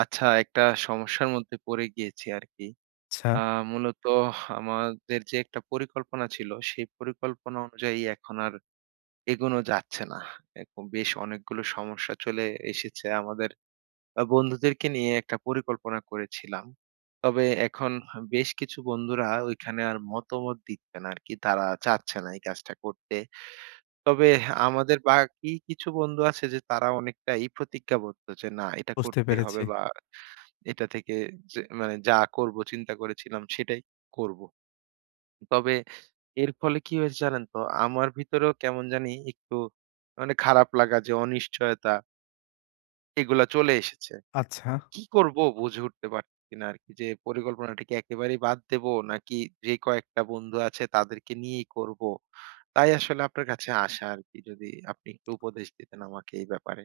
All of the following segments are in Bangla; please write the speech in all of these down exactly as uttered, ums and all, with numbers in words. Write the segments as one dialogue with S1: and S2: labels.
S1: আচ্ছা, একটা সমস্যার মধ্যে পড়ে গিয়েছি আরকি।
S2: আচ্ছা,
S1: আ মূলত আমাদের যে একটা পরিকল্পনা ছিল, সেই পরিকল্পনা অনুযায়ী এখন আর এগোনো যাচ্ছে না। এখন বেশ অনেকগুলো সমস্যা চলে এসেছে। আমাদের আ বন্ধুদেরকে নিয়ে একটা পরিকল্পনা করেছিলাম। তবে এখন বেশ কিছু বন্ধুরা ওইখানে আর মতামত দিচ্ছে না আরকি। তারা চাচ্ছে না এই কাজটা করতে। তবে আমাদের বাকি কিছু বন্ধু আছে যে তারা অনেকটাই প্রতিজ্ঞাবদ্ধ যে, "না, এটা
S2: বুঝতে
S1: করতেই হবে"
S2: পেরেছি।
S1: বা এটা থেকে যে মানে যা করব চিন্তা করেছিলাম সেটাই করব। তবে এর ফলে কি হয়েছে জানেন তো? আমার ভিতরেও কেমন জানি একটু মানে খারাপ লাগা যে অনিশ্চয়তা এগুলা চলে এসেছে।
S2: আচ্ছা,
S1: কি করব বুঝে উঠতে পারতেছি না আরকি যে পরিকল্পনাটা কি একেবারেই বাদ দেব নাকি যে কয়েকটা বন্ধু আছে তাদেরকে নিয়েই করব। তাই আসলে আপনার কাছে আসা আরকি যদি আপনি একটু উপদেশ দিতেন আমাকে এই ব্যাপারে।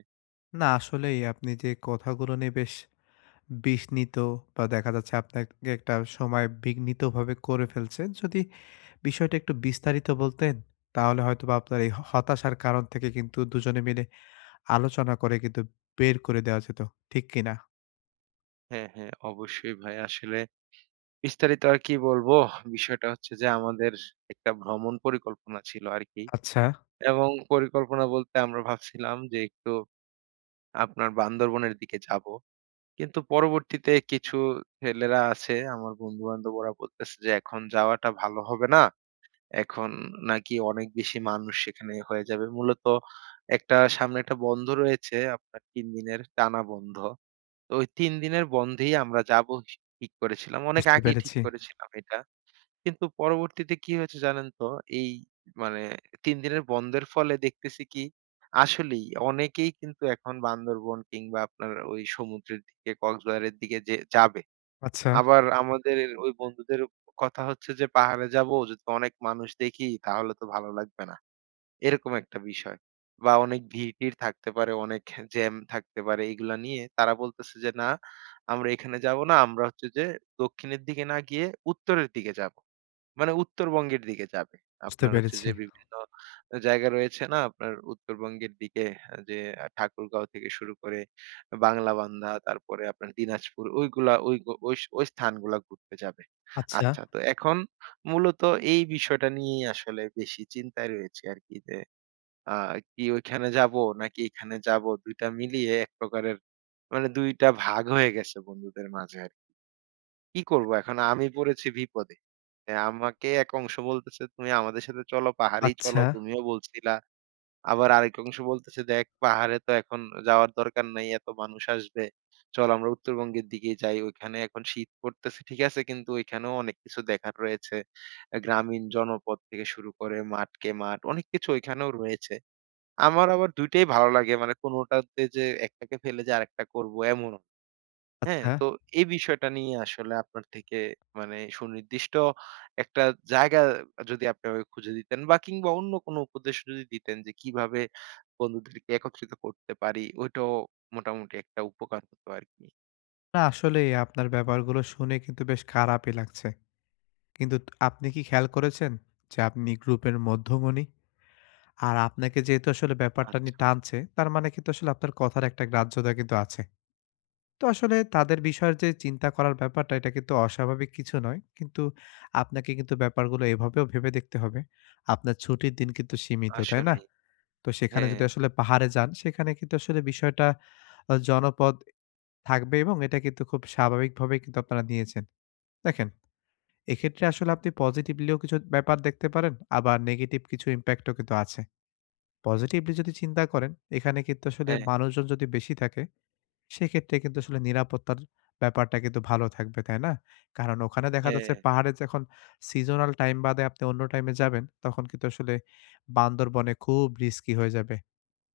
S2: না আসলেই আপনি যে কথাগুলো নিয়ে বেশ বিঘ্নিত বা দেখা যাচ্ছে আপনাকে একটা সময় বিঘ্নিতভাবে করে ফেলছে। যদি বিষয়টা একটু বিস্তারিত বলতেন, তাহলে হয়তোবা আপনার এই হ হতাশার কারণ থেকে কিন্তু দুজনে মিলে আলোচনা করে কিন্তু বের করে দেওয়া যেত। ঠিক কি না?
S1: হ্যাঁ, হ্যাঁ অবশ্যই ভাই আসলে বিস্তারিত আর কি বলবো? বিষয়টা হচ্ছে যে আমাদের একটা ভ্রমণ পরিকল্পনা ছিল আরকি।
S2: আচ্ছা,
S1: এবং পরিকল্পনা বলতে আমরা ভাবছিলাম যে একটু আপনার বান্দরবনের দিকে যাবো। কিন্তু পরবর্তীতে কিছু ছেলেরা আছে আমার বন্ধু-বান্ধব ওরা বলতেছে যে, "এখন যাওয়াটা ভালো হবে না। এখন নাকি অনেক বেশি মানুষ সেখানে হয়ে যাবে।" মূলত একটা সামনে একটা বন্ধ রয়েছে আপনার তিন দিনের টানা বন্ধ। তো ওই তিন দিনের বন্ধেই আমরা যাবো ঠিক করেছিলাম। অনেক
S2: বুঝতে
S1: আগেই ঠিক
S2: পেরেছি।
S1: করেছিলাম এটা। কিন্তু পরবর্তীতে কি হয়েছে জানেন তো? এই মানে তিন দিনের বন্ধের ফলে দেখতেছি কি আসলেই অনেকেই কিন্তু এখন বান্দরবন কিংবা আপনার ওই সমুদ্রের দিকে কক্সবাজারের দিকে যে যাবে।
S2: আচ্ছা,
S1: আবার আমাদের ওই বন্ধুদের কথা হচ্ছে যে পাহাড়ে যাবো যদি অনেক মানুষ দেখি তাহলে তো ভালো লাগবে না। এরকম একটা বিষয়। বা অনেক ভিড়-টির থাকতে পারে, অনেক জ্যাম থাকতে পারে এগুলা নিয়ে তারা বলতেছে যে, "না আমরা এখানে যাবো না। আমরা হচ্ছে যে দক্ষিণের দিকে না গিয়ে উত্তরের দিকে যাবো।" মানে উত্তরবঙ্গের দিকে যাবে।
S2: বুঝতে
S1: আপনার হচ্ছে
S2: পেরেছি।
S1: যে বিভিন্ন জায়গা রয়েছে না আপনার উত্তরবঙ্গের দিকে আহ, যে ঠাকুরগাঁও থেকে শুরু করে বাংলাবান্ধা তারপরে আপনার দিনাজপুর ওইগুলা ওই গ ওই স- ওই স্থানগুলা ঘুরতে যাবে।
S2: আচ্ছা,
S1: আচ্ছা তো এখন মূলত এই বিষয়টা নিয়েই আসলে বেশি চিন্তায় রয়েছি আরকি যে আ কি ওইখানে যাবো নাকি এখানে যাবো দুই টা মিলিয়ে এক প্রকারের মানে দুই টা ভাগ হয়ে গেছে বন্ধুদের মাঝে। কি করবো এখন? আমি পড়েছি বিপদে। হ্যাঁ, আমাকে এক অংশ বলতেছে, "তুমি আমাদের সাথে চলো, পাহাড়েই চলো।
S2: আচ্ছা,
S1: তুমিও বলছিলা।" আবার আরেক অংশ বলতেছে, "দেখ, পাহাড়ে তো এখন যাওয়ার দরকার নাই। এত মানুষ আসবে। চল আমরা উত্তরবঙ্গের দিকেই যাই। ওইখানে এখন শীত পড়তেছে ঠিক আছে, কিন্তু ওইখানেও অনেক কিছু দেখার রয়েছে। আ গ্রামীণ জনপদ থেকে শুরু করে মাঠকে মাঠ, অনেক কিছু ওইখানেও রয়েছে।" আমার আবার দুই টাই ভালো লাগে। মানে কোনোটাতে যে একটাকে ফেলে যে আরেকটা করবো এমন হ্যাঁ,
S2: আচ্ছা।
S1: তো এই বিষয়টা নিয়ে আসলে আপনার থেকে মানে সুনির্দিষ্ট একটা জায়গা যদি আপনি আমাকে খুঁজে দিতেন বা কিংবা অন্য কোনো উপদেশ যদি দিতেন যে কিভাবে বন্ধুদেরকে একত্রিত করতে পারি ওইটাও মোটামুটি একটা উপকার হতো আরকি।
S2: না আসলেই আপনার ব্যাপারগুলো শুনে কিন্তু বেশ খারাপই লাগছে। কিন্তু আপনি কি খেয়াল করেছেন যে আপনি গ্রুপের মধ্যমণি? আর আপনাকে যেহেতু আসলে ব্যাপারটা নিয়ে
S1: আচ্ছা,
S2: টানছে, তার মানে কিন্তু আসলে আপনার কথার একটা গ্রাহ্যতা কিন্তু আছে। তো আসলে তাদের বিষয়ের যে চিন্তা করার ব্যাপারটা, এটা কিন্তু অস্বাভাবিক কিছু নয়। কিন্তু আপনাকে কিন্তু ব্যাপারগুলো এভাবেও ভেবে দেখতে হবে। আপনার ছুটির দিন কিন্তু সীমিত, তাই না?
S1: আসলেই।
S2: তো সেখানে যদি
S1: হ্যাঁ,
S2: আসলে পাহাড়ে যান, সেখানে কিন্তু আসলে বিষয়টা আ জনপদ থাকবে এবং এটা কিন্তু খুব স্বাভাবিকভাবেই কিন্তু আপনারা নিয়েছেন। দেখেন, এক্ষেত্রে আসলে আপনি পজিটিভলিও কিছু ব্যাপার দেখতে পারেন, আবার নেগেটিভ কিছু ইমপ্যাক্টও কিন্তু আছে। পজিটিভলি যদি চিন্তা করেন, এখানে কিন্তু আসলে
S1: হ্যাঁ,
S2: মানুষজন যদি বেশি থাকে, সেক্ষেত্রে কিন্তু আসলে নিরাপত্তার ব্যাপারটা কিন্তু ভালো থাকবে, তাই না? কারণ ওখানে দেখা
S1: হ্যাঁ,
S2: যাচ্ছে পাহাড়ে যখন সিজনাল টাইম বাদে আপনি অন্য টাইমে যাবেন, তখন কিন্তু আসলে বান্দরবনে খুব রিস্কি হয়ে যাবে।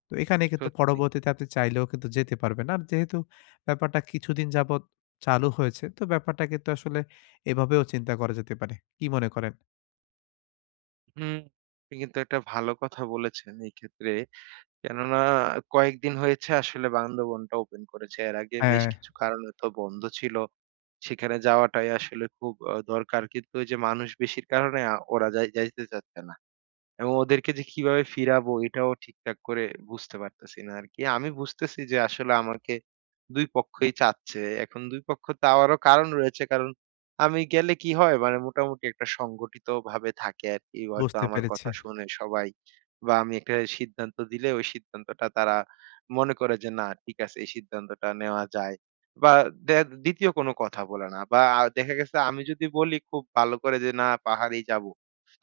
S2: তো এখানে কিন্তু
S1: সত্যি।
S2: পরবর্তীতে আপনি চাইলেও কিন্তু যেতে পারবেন। আর যেহেতু ব্যাপারটা কিছুদিন যাবৎ চালু হয়েছে, তো ব্যাপারটা কিন্তু আসলে এভাবেও চিন্তা করা যেতে পারে। কি মনে করেন?
S1: হুম, আপনি কিন্তু একটা ভালো কথা বলেছেন এই ক্ষেত্রে। কেননা কয়েকদিন হয়েছে আসলে বান্দরবনটা ওপেন করেছে। এর আগে বেশ
S2: হ্যাঁ,
S1: কিছু কারণে তো বন্ধ ছিল। সেখানে যাওয়াটাই আসলে খুব আ দরকার। কিন্তু ওই যে মানুষ বেশির কারণে আ ওরা যাই যাইতে চাচ্ছে না। এবং ওদেরকে যে কিভাবে ফিরাবো এটাও ঠিকঠাক করে বুঝতে পারতেছি না আরকি। আমি বুঝতেছি যে আসলে আমাকে দুই পক্ষই চাচ্ছে। এখন দুই পক্ষ চাওয়ারও কারণ রয়েছে। কারণ আমি গেলে কি হয় মানে মোটামুটি একটা সংগঠিতভাবে থাকে আরকি। হয়তো
S2: বুঝতে
S1: আমার
S2: পেরেছি।
S1: কথা শোনে সবাই বা আমি একটা সিদ্ধান্ত দিলে ওই সিদ্ধান্তটা তারা মনে করে যে না ঠিক আছে এই সিদ্ধান্তটা নেওয়া যায়। বা দে দ্বিতীয় কোনো কথা বলে না। বা আ দেখা গেছে আমি যদি বলি খুব ভালো করে যে না পাহাড়েই যাব।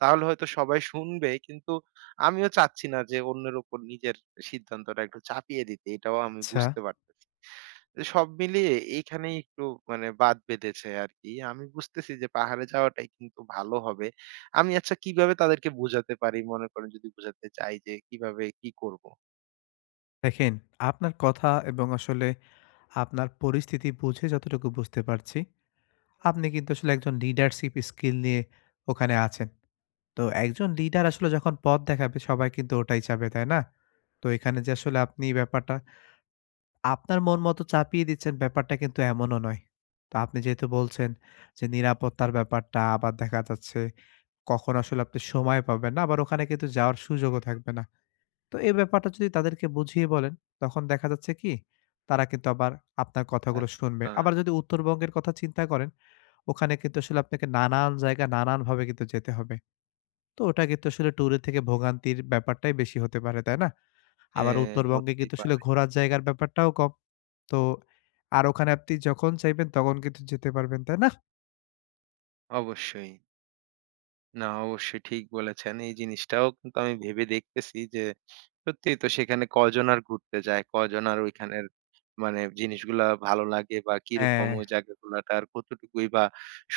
S1: তাহলে হয়তো সবাই শুনবে। কিন্তু আমিও চাচ্ছি না যে অন্যের উপর নিজের সিদ্ধান্তটা একটু চাপিয়ে দিতে। এটাও আমি
S2: আচ্ছা।
S1: বুঝতে পারতেছি। তো সব মিলিয়ে এইখানেই একটু মানে বাঁধ বেঁধেছে আরকি। আমি বুঝতেছি যে পাহাড়ে যাওয়াটাই কিন্তু ভালো হবে। আমি আচ্ছা কিভাবে তাদেরকে বোঝাতে পারি মনে করেন যদি বোঝাতে চাই যে কিভাবে কি করব?
S2: দেখেন, আপনার কথা এবং আসলে আপনার পরিস্থিতি বুঝে যতটুকু বুঝতে পারছি, আপনি কিন্তু আসলে একজন লিডারশিপ স্কিল নিয়ে ওখানে আছেন। তো একজন লিডার আসলে যখন পথ দেখাবে সবাই কিন্তু ওটাই চাবে, তাই না? তো এখানে যে আসলে আপনি ব্যাপারটা আপনার মন মতো চাপিয়ে দিচ্ছেন ব্যাপারটা কিন্তু এমনও নয়। তো আপনি যেহেতু বলছেন যে নিরাপত্তার ব্যাপারটা আবার দেখা যাচ্ছে কখন আসলে আপনি সময় পাবেন না আবার ওখানে কিন্তু যাওয়ার সুযোগও থাকবে না। তো এই ব্যাপারটা যদি তাদেরকে বুঝিয়ে বলেন তখন দেখা যাচ্ছে কি তারা কিন্তু আবার আপনার কথাগুলো শুনবে।
S1: আচ্ছা,
S2: আবার যদি উত্তরবঙ্গের কথা চিন্তা করেন, ওখানে কিন্তু আসলে আপনাকে নানান জায়গা নানানভাবে কিন্তু যেতে হবে। তো ওটা কিন্তু আসলে ট্যুরের থেকে ভোগান্তির ব্যাপারটাই বেশি হতে পারে, তাই না? আবার
S1: হ্যাঁ,
S2: উত্তরবঙ্গে
S1: হতেই
S2: কিন্তু আসলে
S1: পারে।
S2: ঘোরার জায়গার ব্যাপারটাও কম। তো আর ওখানে আপনি যখন চাইবেন তখন কিন্তু যেতে পারবেন, তাই না?
S1: অবশ্যই। না, অবশ্যই ঠিক বলেছেন। এই জিনিসটাও কিন্তু আমি ভেবে দেখতেছি যে, সত্যিই তো সেখানে কজন আর ঘুরতে যায়? কজন আর ওইখানের মানে জিনিসগুলা ভালো লাগে বা
S2: হ্যাঁ,
S1: কিরকম ওই জায়গাগুলাটা আর কতটুকুই বা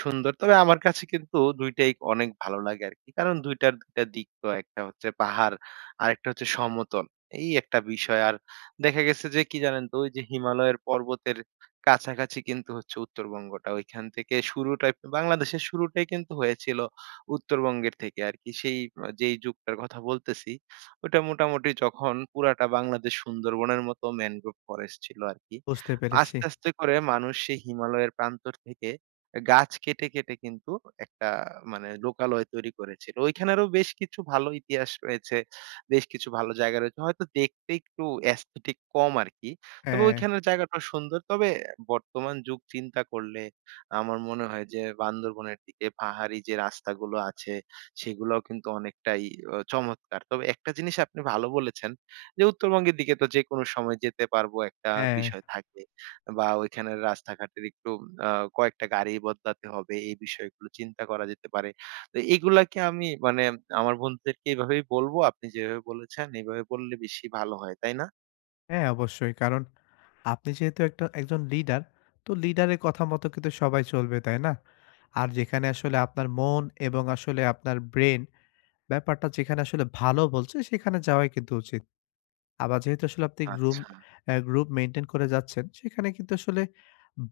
S1: সুন্দর? তবে আমার কাছে কিন্তু দুই টাই অনেক ভালো লাগে আরকি। কারণ দুই টার দুই টা দিক তো একটা হচ্ছে পাহাড়, আরেকটা হচ্ছে সমতল। এই একটা বিষয়। আর দেখা গেছে যে কি জানেন তো? ওই যে হিমালয়ের পর্বতের কাছাকাছি কিন্তু হচ্ছে উত্তরবঙ্গটা। ওইখান থেকে শুরুটাই বাংলাদেশের শুরুটাই কিন্তু হয়েছিল উত্তরবঙ্গের থেকে আরকি। সেই আ যেই যুগটার কথা বলতেছি, ওটা মোটামুটি যখন পুরাটা বাংলাদেশ সুন্দরবনের মতো ম্যানগ্রোভ ফরেস্ট ছিল আরকি।
S2: বুঝতে পেরেছি।
S1: আস্তে, আস্তে করে মানুষ সেই হিমালয়ের প্রান্তর থেকে গাছ কেটে, কেটে কিন্তু একটা মানে লোকালয় তৈরি করেছিল। ওইখানেরও বেশ কিছু ভালো ইতিহাস রয়েছে। বেশ কিছু ভালো জায়গা রয়েছে। হয়তো দেখতে একটু aesthetic কম আরকি। তবে
S2: হ্যাঁ,
S1: ওইখানের জায়গাটাও সুন্দর। তবে বর্তমান যুগ চিন্তা করলে আমার মনে হয় যে বান্দরবনের দিকে পাহাড়ি যে রাস্তাগুলো আছে সেগুলোও কিন্তু অনেকটাই আহ, চমৎকার। তবে একটা জিনিস আপনি ভালো বলেছেন যে উত্তরবঙ্গের দিকে তো যেকোনো সময় যেতে পারবো একটা
S2: হ্যাঁ,
S1: বিষয় থাকে বা ওইখানের রাস্তাঘাটের একটু আহ, কয়েকটা গাড়ি বদলাতে হবে এই বিষয়গুলো চিন্তা করা যেতে পারে। তো এগুলা কি আমি মানে আমার বন্ধুদেরকে এভাবেই বলবো আপনি যেভাবে বলেছেন এভাবে বললে বেশি ভালো হয়, তাই না?
S2: হ্যাঁ, অবশ্যই। কারণ আপনি যেহেতু একটা একজন লিডার, তো লিডারের কথা মতো কিন্তু সবাই চলবে, তাই না? আর যেখানে আসলে আপনার মন এবং আসলে আপনার ব্রেইন ব্যাপারটা যেখানে আসলে ভালো বলছে, সেখানে যাওয়াই কিন্তু উচিত। আবার যেহেতু আসলে আপনি গ্রুম
S1: আচ্ছা।
S2: অ্যা গ্রুপ মেইনটেইন করে যাচ্ছেন, সেখানে কিন্তু আসলে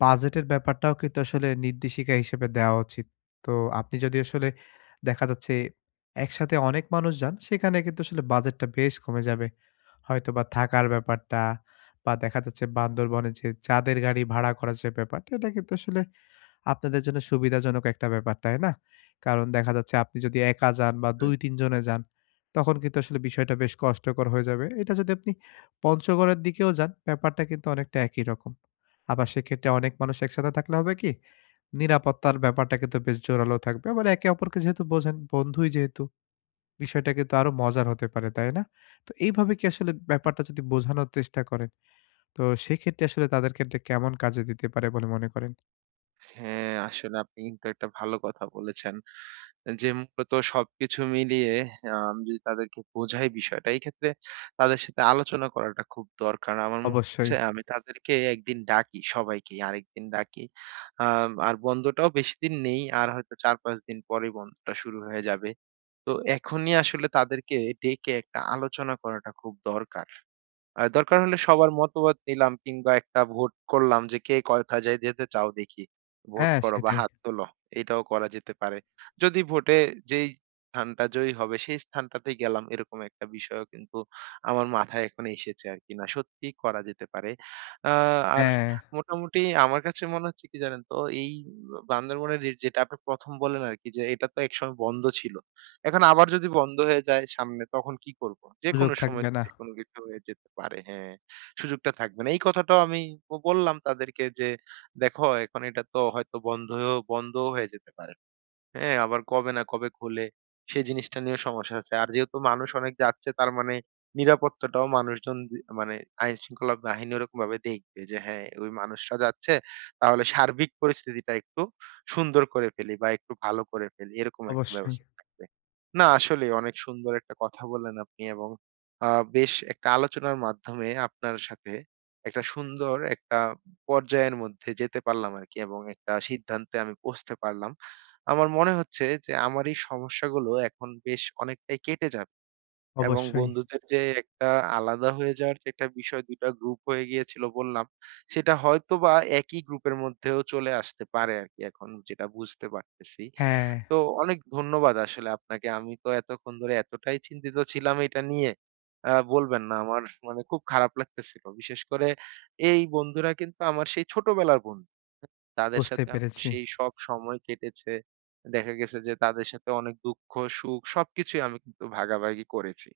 S2: বাজেটের ব্যাপারটাও কিন্তু আসলে নির্দেশিকা হিসেবে দেওয়া উচিত। তো আপনি যদি আসলে দেখা যাচ্ছে একসাথে অনেক মানুষ যান, সেখানে কিন্তু আসলে বাজেটটা বেশ কমে যাবে। হয়তোবা থাকার ব্যাপারটা বা দেখা যাচ্ছে বান্দরবনে যে যাদের গাড়ি ভাড়া করার যে ব্যাপারটা, এটা কিন্তু আসলে আপনাদের জন্য সুবিধাজনক একটা ব্যাপার, তাই না? কারণ দেখা যাচ্ছে আপনি যদি একা যান বা দুই তিন জনে যান, তখন কিন্তু আসলে বিষয়টা বেশ কষ্টকর হয়ে যাবে। এটা যদি আপনি পঞ্চগড়ের দিকেও যান, ব্যাপারটা কিন্তু অনেকটা একই রকম। আবার সেক্ষেত্রে অনেক মানুষ একসাথে থাকলে হবে কি? নিরাপত্তার ব্যাপারটা কিন্তু বেশ জোরালো থাকবে। আবার একে অপরকে যেহেতু বোঝেন, বন্ধুই যেহেতু, বিষয়টা কিন্তু আরো মজার হতে পারে, তাই না? তো এইভাবে কি আসলে
S1: হুম,
S2: ব্যাপারটা যদি বোঝানোর চেষ্টা করেন, তো সেক্ষেত্রে আসলে তাদের ক্ষেত্রে কেমন কাজে দিতে পারে বলে মনে করেন?
S1: হ্যাঁ, আসলে আপনি কিন্তু একটা ভালো কথা বলেছেন। যে মূলত সবকিছু মিলিয়ে আ আমি যদি তাদেরকে বোঝাই বিষয়টা, এই ক্ষেত্রে তাদের সাথে আলোচনা করাটা খুব দরকার। আমার মনে
S2: অবশ্যই।
S1: হচ্ছে আমি তাদেরকে একদিন ডাকি সবাইকেই, আরেকদিন ডাকি। আম আর বন্ধটাও বেশিদিন নেই। আর হয়তো চার-পাঁচ দিন পরেই বন্ধটা শুরু হয়ে যাবে। তো এখনই আসলে তাদেরকে ডেকে একটা আলোচনা করাটা খুব দরকার। আ দরকার হলে সবার মতামত নিলাম কিংবা একটা ভোট করলাম যে কে কোথায় যায় যেতে চাও দেখি। ভোট
S2: হ্যাঁ,
S1: করো বা
S2: সেটাই।
S1: হাত তোলো। এটাও করা যেতে পারে। যদি ভোটে যেই স্থানটা জয়ী হবে সেই স্থানটাতেই গেলাম এরকম একটা বিষয়ও কিন্তু আমার মাথায় এখন এসেছে আরকি। না সত্যিই করা যেতে পারে। আ আর
S2: হ্যাঁ,
S1: মোটামুটি আমার কাছে মনে হচ্ছে কি জানেন তো এই বান্দরবনের যে যেটা আপনি প্রথম বললেন আরকি যে এটা তো একসময় বন্ধ ছিল। এখন আবার যদি বন্ধ হয়ে যায় সামনে তখন কি করব?
S2: সুযোগ
S1: যেকোনো সময়
S2: থাকবে না।
S1: যেকোনো কিছু হয়ে যেতে পারে। হ্যাঁ, সুযোগটা থাকবে না। এই কথাটাও আমি ব বললাম তাদেরকে যে, "দেখো এখন এটা তো হয়তো বন্ধ হয়েও বন্ধও হয়ে যেতে পারে।" হ্যাঁ, আবার কবে না কবে খোলে, সেই জিনিসটা নিয়েও সমস্যা আছে। আর যেহেতু মানুষ অনেক যাচ্ছে তার মানে নিরাপত্তাটাও মানুষজন দি মানে আইনশৃঙ্খলা বাহিনী ওরকমভাবে দেখবে যে হ্যাঁ, ওই মানুষরা যাচ্ছে তাহলে সার্বিক পরিস্থিতিটা একটু সুন্দর করে ফেলি বা একটু ভালো করে ফেলি। এরকম একটা
S2: অবশ্যই,
S1: ব্যবস্থা থাকবে। না আসলেই অনেক সুন্দর একটা কথা বললেন আপনি এবং আ বেশ একটা আলোচনার মাধ্যমে আপনার সাথে একটা সুন্দর একটা পর্যায়ের মধ্যে যেতে পারলাম আরকি এবং একটা সিদ্ধান্তে আমি পৌঁছতে পারলাম। আমার মনে হচ্ছে যে আমার এই সমস্যাগুলো এখন বেশ অনেকটাই কেটে যাবে। এবং
S2: অবশ্যই।
S1: বন্ধুদের যে একটা আলাদা হয়ে যাওয়ার যে একটা বিষয় দুই টা গ্রুপ হয়ে গিয়েছিল বললাম, সেটা হয়তোবা একই গ্রুপের মধ্যেও চলে আসতে পারে আরকি এখন যেটা বুঝতে পারতেছি।
S2: হ্যাঁ,
S1: তো অনেক ধন্যবাদ আসলে আপনাকে। আমি তো এতক্ষণ ধরে এতটাই চিন্তিত ছিলাম এটা নিয়ে, আ বলবেন না। আমার মানে খুব খারাপ লাগতেছিল। বিশেষ করে এই বন্ধুরা কিন্তু আমার সেই ছোটবেলার বন্ধু। তাদের
S2: বুঝতে
S1: সাথে আমার
S2: পেরেছি।
S1: সেই সব সময় কেটেছে। দেখা গেছে যে তাদের সাথে অনেক দুঃখ, সুখ সবকিছুই আমি কিন্তু ভাগাভাগি করেছি।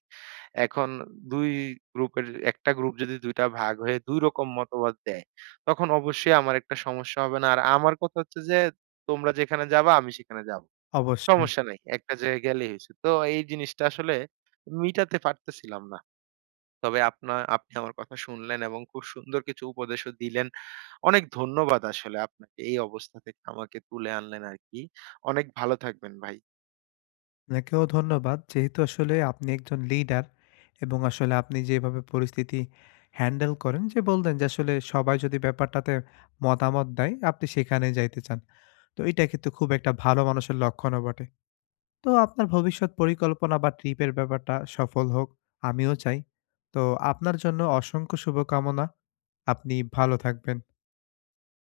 S1: এখন দুই গ্রুপের একটা গ্রুপ যদি দুই টা ভাগ হয়ে দুই রকম মতবাদ দেয়, তখন অবশ্যই আমার একটা সমস্যা হবে না। আর আমার কথা হচ্ছে যে, তোমরা যেখানে যাবা আমি সেখানে যাব।
S2: অবশ্যই।
S1: সমস্যা নাই। একটা জায়গায় গেলেই হইছে। তো এই জিনিসটা আসলে মিটাতে পারতেছিলাম না। তবে আপনা আপনি আমার কথা শুনলেন এবং খুব সুন্দর কিছু উপদেশও দিলেন। অনেক ধন্যবাদ আসলে আপনাকে এই অবস্থা থেকে আমাকে তুলে আনলেন আরকি। অনেক ভালো থাকবেন ভাই।
S2: আপনাকেও ধন্যবাদ। যেহেতু আসলে আপনি একজন লিডার এবং আসলে আপনি যেভাবে পরিস্থিতি হ্যান্ডেল করেন যে বললেন যে আসলে সবাই যদি ব্যাপারটাতে মতামত দেয় আপনি সেখানে যাইতে চান। তো এটা কিন্তু খুব একটা ভালো মানুষের লক্ষণও বটে। তো আপনার ভবিষ্যৎ পরিকল্পনা বা ট্রিপের ব্যাপারটা সফল হোক, আমিও চাই। তো আপনার জন্য অসংখ্য শুভকামনা। আপনি ভালো থাকবেন।